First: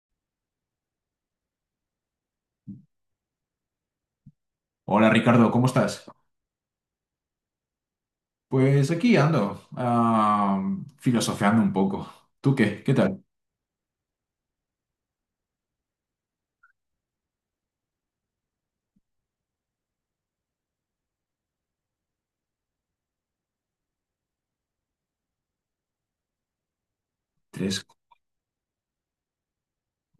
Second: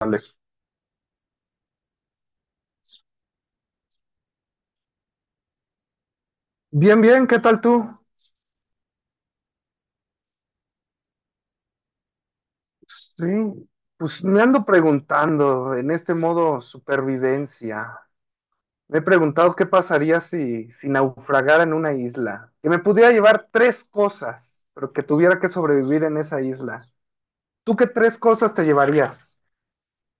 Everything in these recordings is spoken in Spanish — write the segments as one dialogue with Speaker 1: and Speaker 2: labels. Speaker 1: Alex?
Speaker 2: Hola Ricardo, ¿cómo estás?
Speaker 1: Bien, bien, ¿qué tal tú?
Speaker 2: Pues aquí ando, filosofeando un poco. ¿Tú qué? ¿Qué tal?
Speaker 1: Sí, pues me ando preguntando en este modo supervivencia. Me he preguntado qué pasaría si naufragara en una isla, que me pudiera llevar tres cosas, pero que tuviera que sobrevivir en esa isla. ¿Tú
Speaker 2: Tres.
Speaker 1: qué tres cosas te llevarías?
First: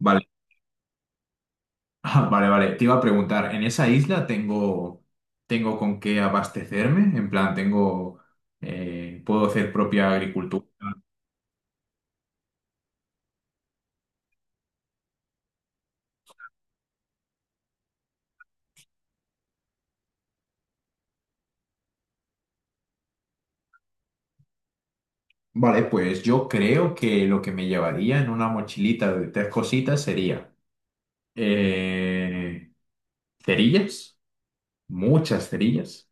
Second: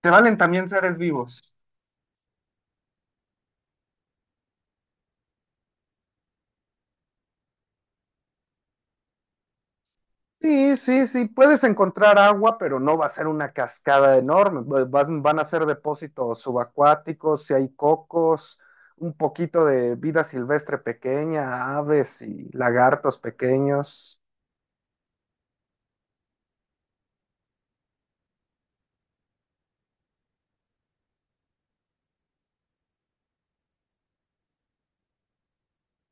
Speaker 1: ¿Te valen también seres vivos?
Speaker 2: Ah, vale, vale. Te iba a preguntar, ¿en esa isla tengo con qué abastecerme? En plan, tengo, ¿puedo hacer propia agricultura?
Speaker 1: Sí, sí, sí, puedes encontrar agua, pero no va a ser una cascada enorme. Van, van a ser depósitos subacuáticos, si hay cocos, un poquito de vida silvestre pequeña, aves y lagartos pequeños.
Speaker 2: Vale, pues yo creo que lo que me llevaría en una mochilita de tres cositas sería eh, cerillas, muchas cerillas.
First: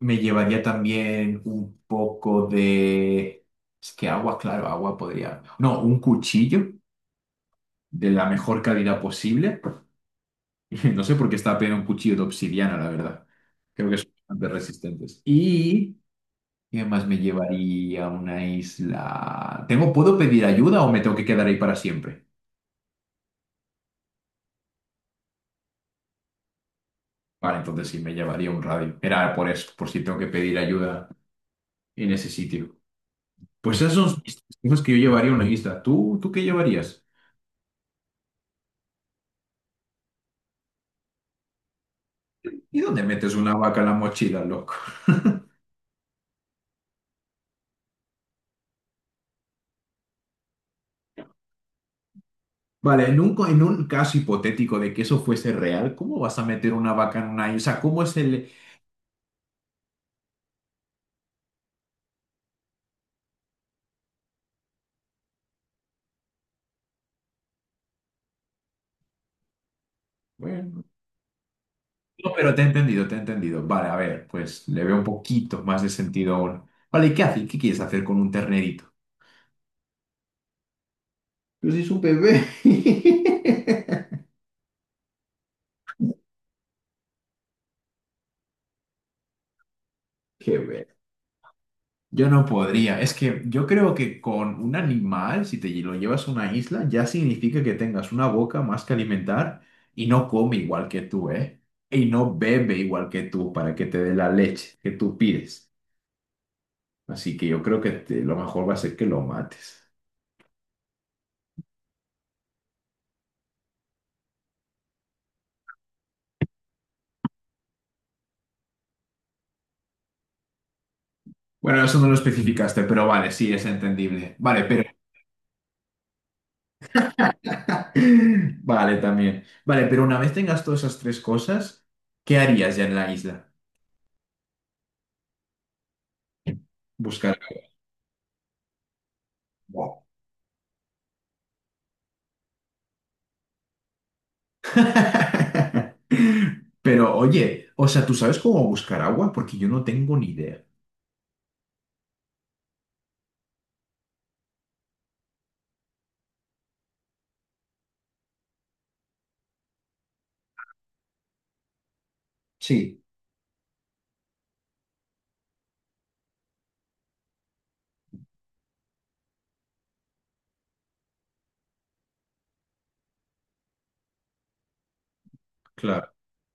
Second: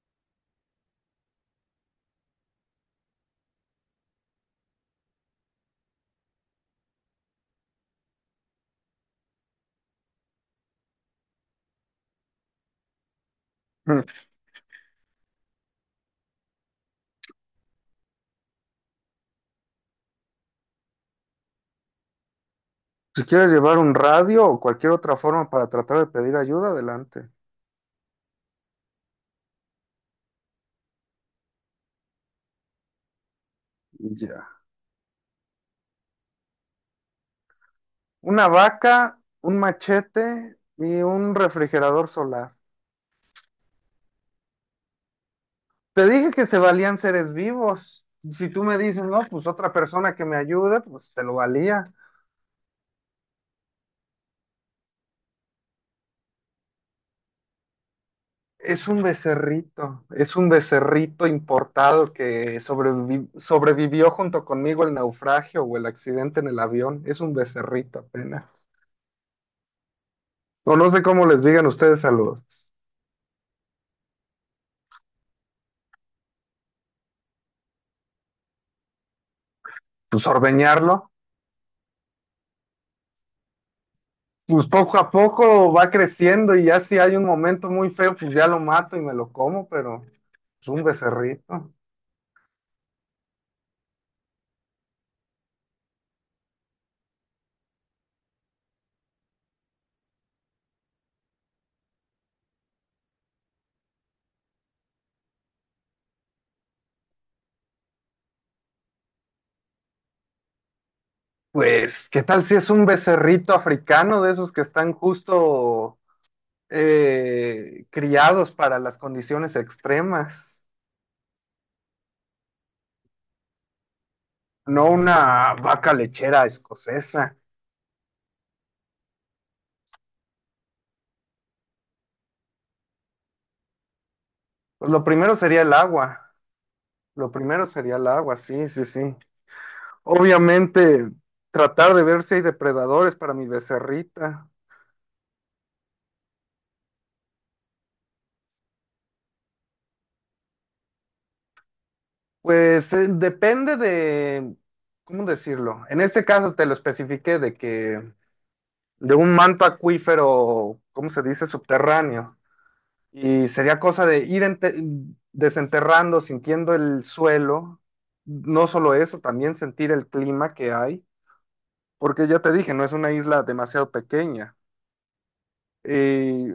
Speaker 2: Me llevaría también un poco de... Es que agua, claro, agua podría... No, un cuchillo de la mejor calidad posible. No sé por qué estaba pidiendo un cuchillo de obsidiana, la verdad. Creo que
Speaker 1: Mm.
Speaker 2: son bastante resistentes. Y... ¿Qué más me llevaría a una isla? ¿Tengo, puedo pedir ayuda o me tengo que quedar ahí para siempre?
Speaker 1: Si quieres llevar un radio o cualquier otra forma para tratar de pedir ayuda, adelante.
Speaker 2: Vale, entonces sí, me llevaría un radio. Era por eso, por si tengo que pedir ayuda en ese sitio. Pues esas son mis
Speaker 1: Ya.
Speaker 2: cosas que yo llevaría a una isla. ¿Tú qué llevarías?
Speaker 1: Una vaca, un machete y un refrigerador solar.
Speaker 2: ¿Y dónde metes una vaca en la mochila, loco?
Speaker 1: Te dije que se valían seres vivos. Si tú me dices, no, pues otra persona que me ayude, pues se lo valía.
Speaker 2: Vale, en en un caso hipotético de que eso fuese real, ¿cómo vas a meter una vaca en una... O sea, ¿cómo es el...
Speaker 1: Es un becerrito importado que sobrevivió junto conmigo el naufragio o el accidente en el avión. Es un becerrito apenas. O
Speaker 2: Bueno,
Speaker 1: no sé cómo les digan ustedes a
Speaker 2: no,
Speaker 1: los,
Speaker 2: pero te he entendido. Vale, a ver, pues le veo un poquito más de sentido ahora. Vale, ¿y qué haces? ¿Qué quieres hacer con un ternerito?
Speaker 1: pues ordeñarlo.
Speaker 2: Pues es un bebé.
Speaker 1: Pues poco a poco va creciendo y ya si hay un momento muy feo, pues ya lo mato y me lo como, pero
Speaker 2: Qué
Speaker 1: es un
Speaker 2: ver.
Speaker 1: becerrito.
Speaker 2: Yo no podría. Es que yo creo que con un animal, si te lo llevas a una isla, ya significa que tengas una boca más que alimentar y no come igual que tú, ¿eh? Y no bebe igual que tú para que te dé la leche que tú pides. Así que yo creo que lo mejor va a ser que lo mates.
Speaker 1: Pues, ¿qué tal si es un becerrito africano de esos que están justo criados para las condiciones extremas?
Speaker 2: Bueno, eso no lo especificaste, pero vale, sí, es entendible. Vale,
Speaker 1: No
Speaker 2: pero...
Speaker 1: una vaca lechera escocesa.
Speaker 2: Vale, también. Vale, pero una vez tengas todas esas tres cosas, ¿qué harías ya en la isla?
Speaker 1: Pues lo primero sería el agua. Lo
Speaker 2: Buscar...
Speaker 1: primero sería el agua, sí, sí, sí.
Speaker 2: agua.
Speaker 1: Obviamente, tratar de ver si hay depredadores para mi becerrita.
Speaker 2: Pero oye, o sea, ¿tú sabes cómo buscar agua? Porque yo no tengo ni idea.
Speaker 1: Pues depende de, ¿cómo decirlo? En este caso te lo especifiqué de que de un manto acuífero, ¿cómo se dice? Subterráneo.
Speaker 2: Sí,
Speaker 1: Y sería cosa de ir desenterrando, sintiendo el suelo. No solo eso, también sentir el clima que hay, porque ya te dije, no es una isla demasiado pequeña.
Speaker 2: claro.
Speaker 1: Y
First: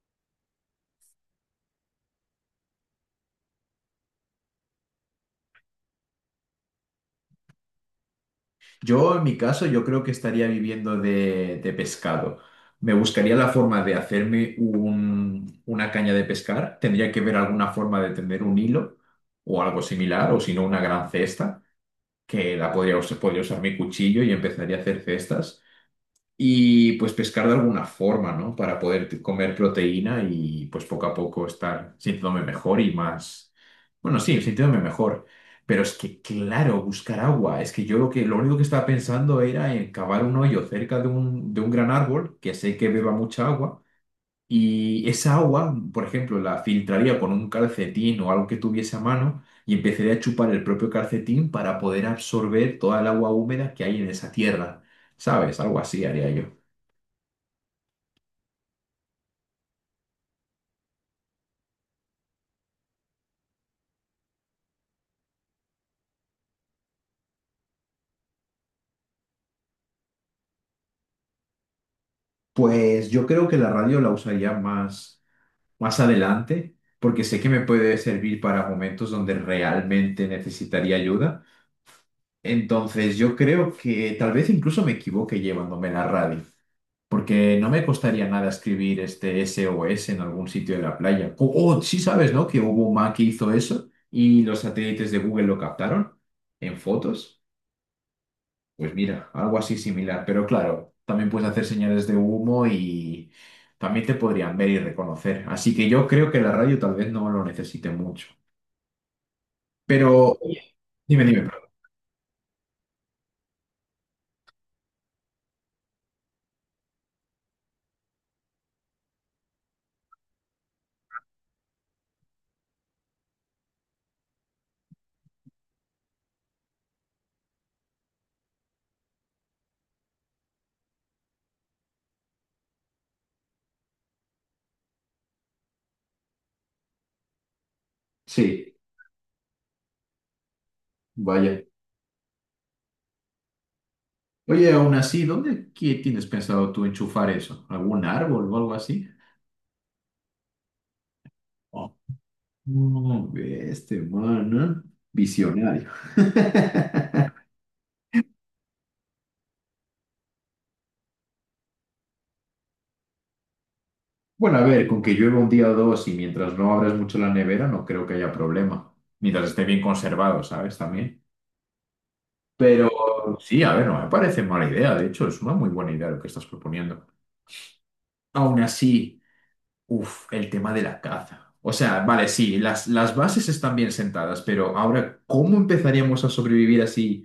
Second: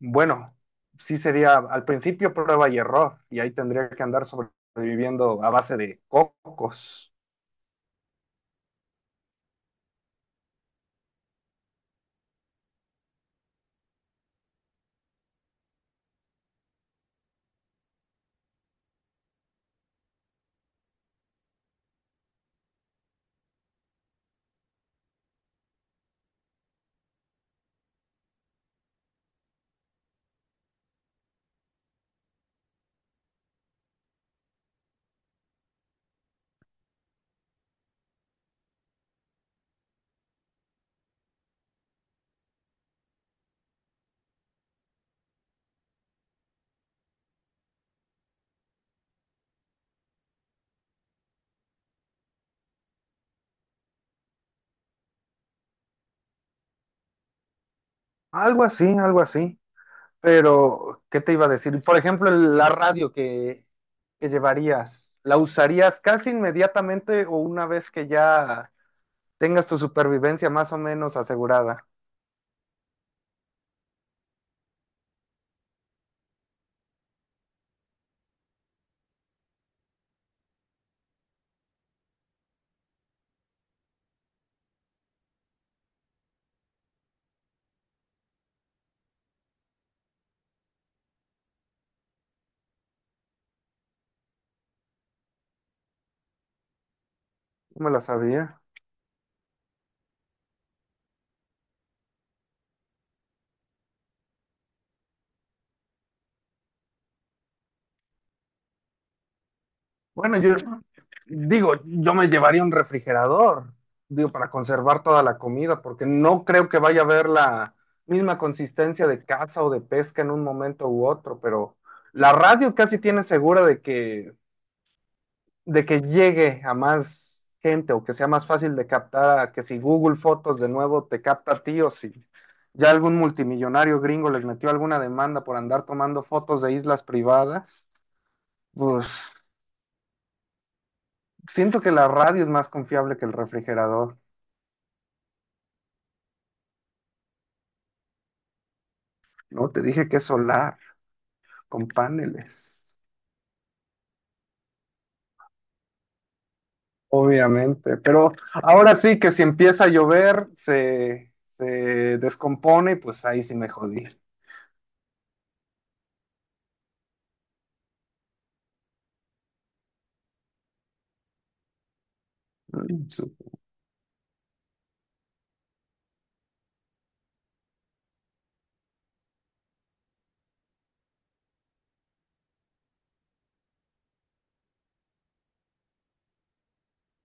Speaker 1: bueno, sí sería al principio prueba y error, y ahí tendría que andar sobreviviendo a base de cocos.
Speaker 2: Yo, en mi caso, yo creo que estaría viviendo de pescado. Me buscaría la forma de hacerme una caña de pescar. Tendría que ver alguna forma de tener un hilo o algo similar, o si no, una gran cesta, que la podría usar mi cuchillo y empezaría a hacer cestas. Y pues pescar de alguna forma, ¿no? Para poder comer proteína y pues poco a poco estar sintiéndome mejor y más, bueno, sí, sintiéndome mejor. Pero es que, claro, buscar agua. Es que yo lo único que estaba pensando era en cavar un hoyo cerca de un gran árbol, que sé que beba mucha agua, y esa agua, por ejemplo, la filtraría con un calcetín o algo que tuviese a mano y empezaría a chupar el propio calcetín para poder absorber toda el agua húmeda que hay en esa tierra. ¿Sabes? Algo así haría yo.
Speaker 1: Algo así, algo así. Pero, ¿qué te iba a decir? Por ejemplo, la radio que llevarías, ¿la usarías casi inmediatamente o una vez que ya tengas tu supervivencia más o menos asegurada?
Speaker 2: Pues yo creo que la radio la usaría más, más adelante, porque sé que me puede servir para momentos donde realmente necesitaría ayuda. Entonces yo creo que tal vez incluso me equivoque llevándome la radio, porque no me costaría nada escribir este SOS en algún sitio de la playa. O sí sabes, ¿no? Que hubo un man que hizo eso y los satélites de Google lo captaron en fotos.
Speaker 1: No me la sabía.
Speaker 2: Pues mira, algo así similar, pero claro, también puedes hacer señales de humo y también te podrían ver y reconocer. Así que yo creo que la radio tal vez no lo necesite mucho. Pero,
Speaker 1: Bueno, yo
Speaker 2: oye, dime, dime, perdón.
Speaker 1: digo, yo me llevaría un refrigerador, digo, para conservar toda la comida, porque no creo que vaya a haber la misma consistencia de caza o de pesca en un momento u otro, pero la radio casi tiene segura de que llegue a más gente o que sea más fácil de captar, a que si Google Fotos de nuevo te capta a ti o si ya algún multimillonario gringo les metió alguna demanda por andar tomando fotos de islas privadas,
Speaker 2: Sí,
Speaker 1: pues
Speaker 2: vaya.
Speaker 1: siento que la radio es más confiable que el refrigerador,
Speaker 2: Oye, aún así, ¿dónde qué tienes pensado tú enchufar eso? ¿Algún árbol o algo así?
Speaker 1: ¿no? Te dije que es solar, con
Speaker 2: Oh,
Speaker 1: paneles,
Speaker 2: no, ve este man, ¿eh? Visionario.
Speaker 1: obviamente, pero ahora sí que si empieza a llover se descompone y pues ahí sí me jodí.
Speaker 2: Bueno, a ver, con que llueva un día o dos y mientras no abras mucho la nevera, no creo que haya problema. Mientras esté bien conservado, ¿sabes? También. Pero sí, a ver, no me parece mala idea. De hecho, es una muy buena idea lo que estás proponiendo. Aún así, uff, el tema de la caza. O sea, vale, sí, las bases están bien sentadas, pero ahora, ¿cómo empezaríamos a sobrevivir así?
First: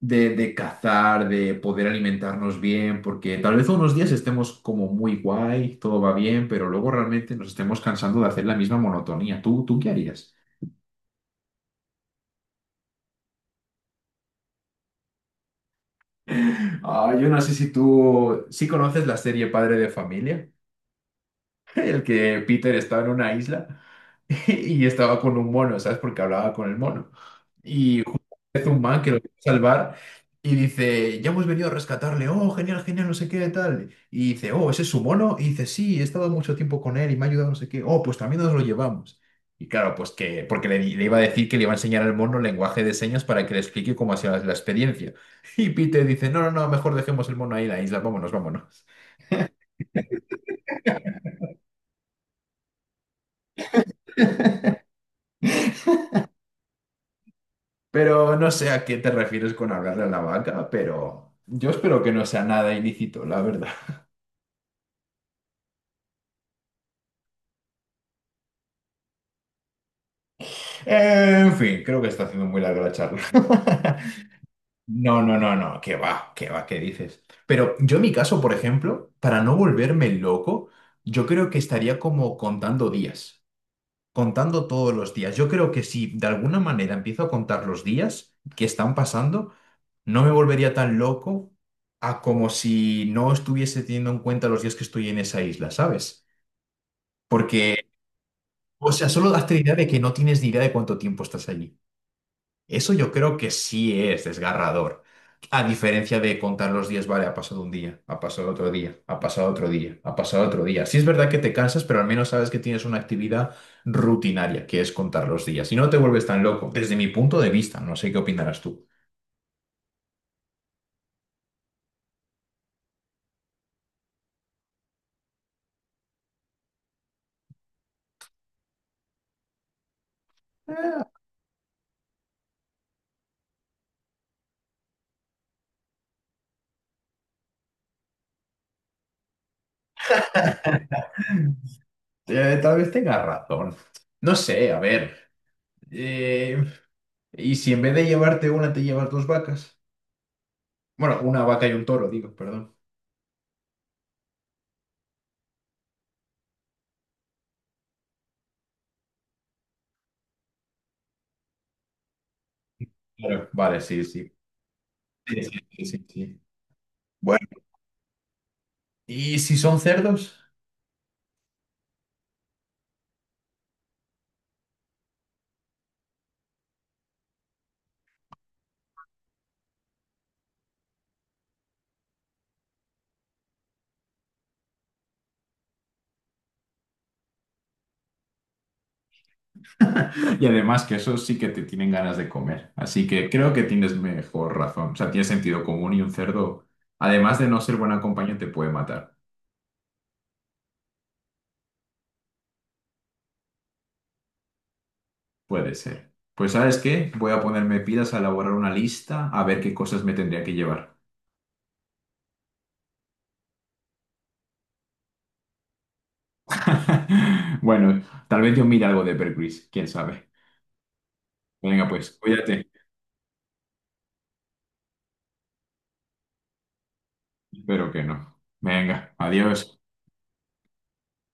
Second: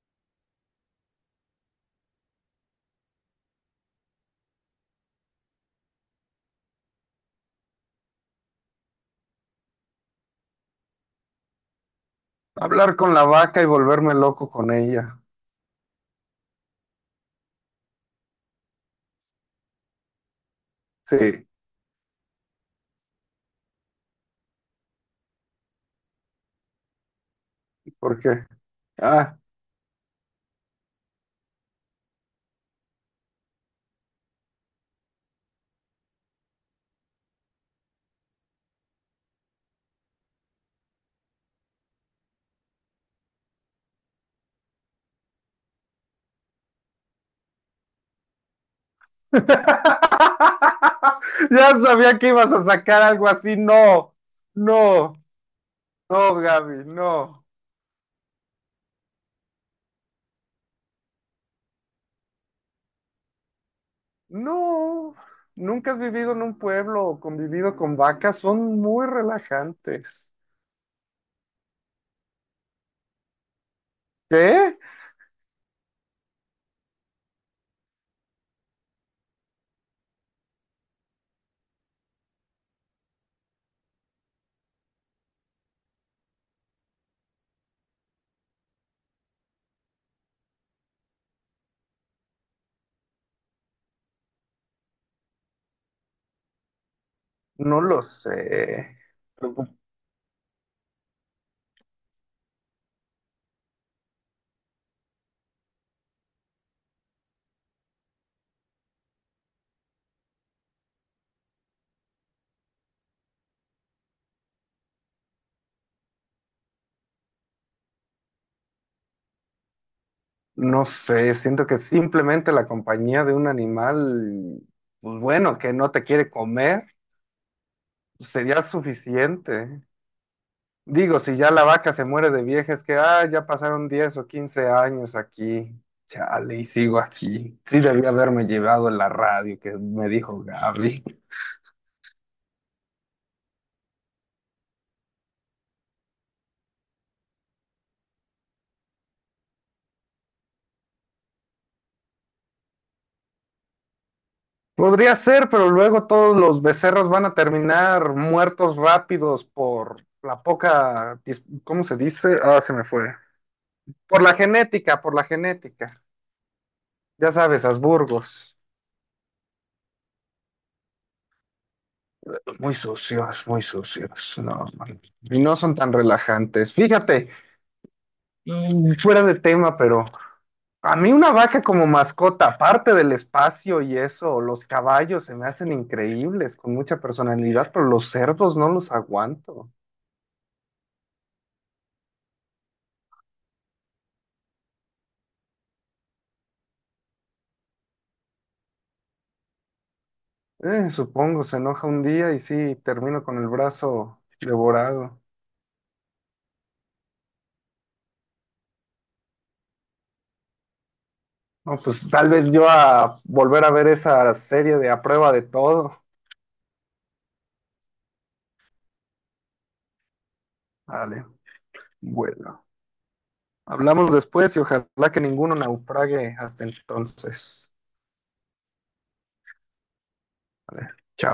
Speaker 2: De cazar, de poder alimentarnos bien, porque tal vez unos días estemos como muy guay, todo va bien, pero luego realmente nos estemos cansando de hacer la misma monotonía. ¿Tú qué harías?
Speaker 1: Hablar con la vaca y volverme loco con ella.
Speaker 2: Ah, yo no sé si tú sí conoces la serie Padre de Familia.
Speaker 1: Sí,
Speaker 2: El que Peter estaba en una isla y estaba con un mono, ¿sabes? Porque hablaba con el mono. Y
Speaker 1: ¿por
Speaker 2: justo
Speaker 1: qué?
Speaker 2: es un man que lo quiere
Speaker 1: Ah.
Speaker 2: salvar y dice, ya hemos venido a rescatarle, oh, genial, genial, no sé qué, tal. Y dice, oh, ¿ese es su mono? Y dice, sí, he estado mucho tiempo con él y me ha ayudado, no sé qué, oh, pues también nos lo llevamos. Y claro, pues que, le iba a decir que le iba a enseñar al mono lenguaje de señas para que le explique cómo ha sido la experiencia. Y Peter dice, no, no, no, mejor dejemos el mono ahí en la isla, vámonos, vámonos.
Speaker 1: Ya sabía que ibas a sacar algo así. No, no, no, Gaby, no.
Speaker 2: Pero no sé a qué te refieres con hablarle a la vaca, pero yo espero que no sea nada ilícito, la verdad.
Speaker 1: No, nunca has vivido en un pueblo o convivido con vacas. Son muy relajantes.
Speaker 2: En fin, creo que está haciendo muy larga la charla.
Speaker 1: ¿Qué?
Speaker 2: No, no, no, no, qué va, qué va, qué dices. Pero yo en mi caso, por ejemplo, para no volverme loco, yo creo que estaría como contando días, contando todos los días. Yo creo que si de alguna manera empiezo a contar los días que están pasando, no me volvería tan loco a como si no estuviese teniendo en cuenta los días que estoy en esa isla, ¿sabes?
Speaker 1: No
Speaker 2: Porque,
Speaker 1: lo
Speaker 2: o
Speaker 1: sé.
Speaker 2: sea, solo hazte la idea de que no tienes ni idea de cuánto tiempo estás allí. Eso yo creo que sí es desgarrador. A diferencia de contar los días, vale, ha pasado un día, ha pasado otro día, ha pasado otro día, ha pasado otro día. Sí es verdad que te cansas, pero al menos sabes que tienes una actividad rutinaria, que es contar los días. Y no te vuelves tan loco, desde mi punto de vista, no sé qué opinarás tú.
Speaker 1: No sé, siento que simplemente la compañía de un animal, pues bueno, que no te quiere comer sería suficiente. Digo, si ya la vaca se muere de vieja, es que, ah, ya pasaron 10 o 15 años aquí. Chale, y sigo aquí. Sí debía haberme llevado la radio que me dijo Gaby.
Speaker 2: Tal vez tenga razón. No sé, a ver. eh, ¿Y si en vez de llevarte una, te llevas dos vacas? Bueno, una vaca y un toro, digo, perdón.
Speaker 1: Podría ser, pero luego todos los becerros van a terminar muertos rápidos por la poca, ¿cómo se dice? Ah, se me fue.
Speaker 2: Claro. Vale, sí,
Speaker 1: Por
Speaker 2: sí.
Speaker 1: la genética, por la
Speaker 2: Sí, sí, sí,
Speaker 1: genética.
Speaker 2: sí, sí.
Speaker 1: Ya
Speaker 2: Bueno,
Speaker 1: sabes, Habsburgos.
Speaker 2: ¿y si son cerdos?
Speaker 1: Muy sucios, muy sucios. No, man, y no son tan relajantes. Fíjate, mm, fuera de tema, pero a mí una vaca como mascota, aparte del espacio y eso, los caballos se me hacen increíbles, con mucha personalidad, pero los cerdos no los aguanto.
Speaker 2: Y además que esos sí que te tienen ganas de comer. Así que creo que tienes mejor razón. O sea, tiene sentido común y un cerdo, además de no ser buena compañía, te puede matar.
Speaker 1: Supongo, se enoja un día y sí, termino con el brazo devorado.
Speaker 2: Puede ser. Pues ¿sabes qué? Voy a ponerme pilas a elaborar una lista a ver qué cosas me tendría que llevar.
Speaker 1: No, pues tal vez yo a volver a ver esa serie de A Prueba de Todo.
Speaker 2: Bueno, tal vez yo mire algo de Bear Grylls, quién sabe.
Speaker 1: Vale,
Speaker 2: Venga, pues,
Speaker 1: bueno.
Speaker 2: cuídate.
Speaker 1: Hablamos después y ojalá que ninguno naufrague hasta entonces.
Speaker 2: Espero que no. Venga, adiós.
Speaker 1: Vale, chao.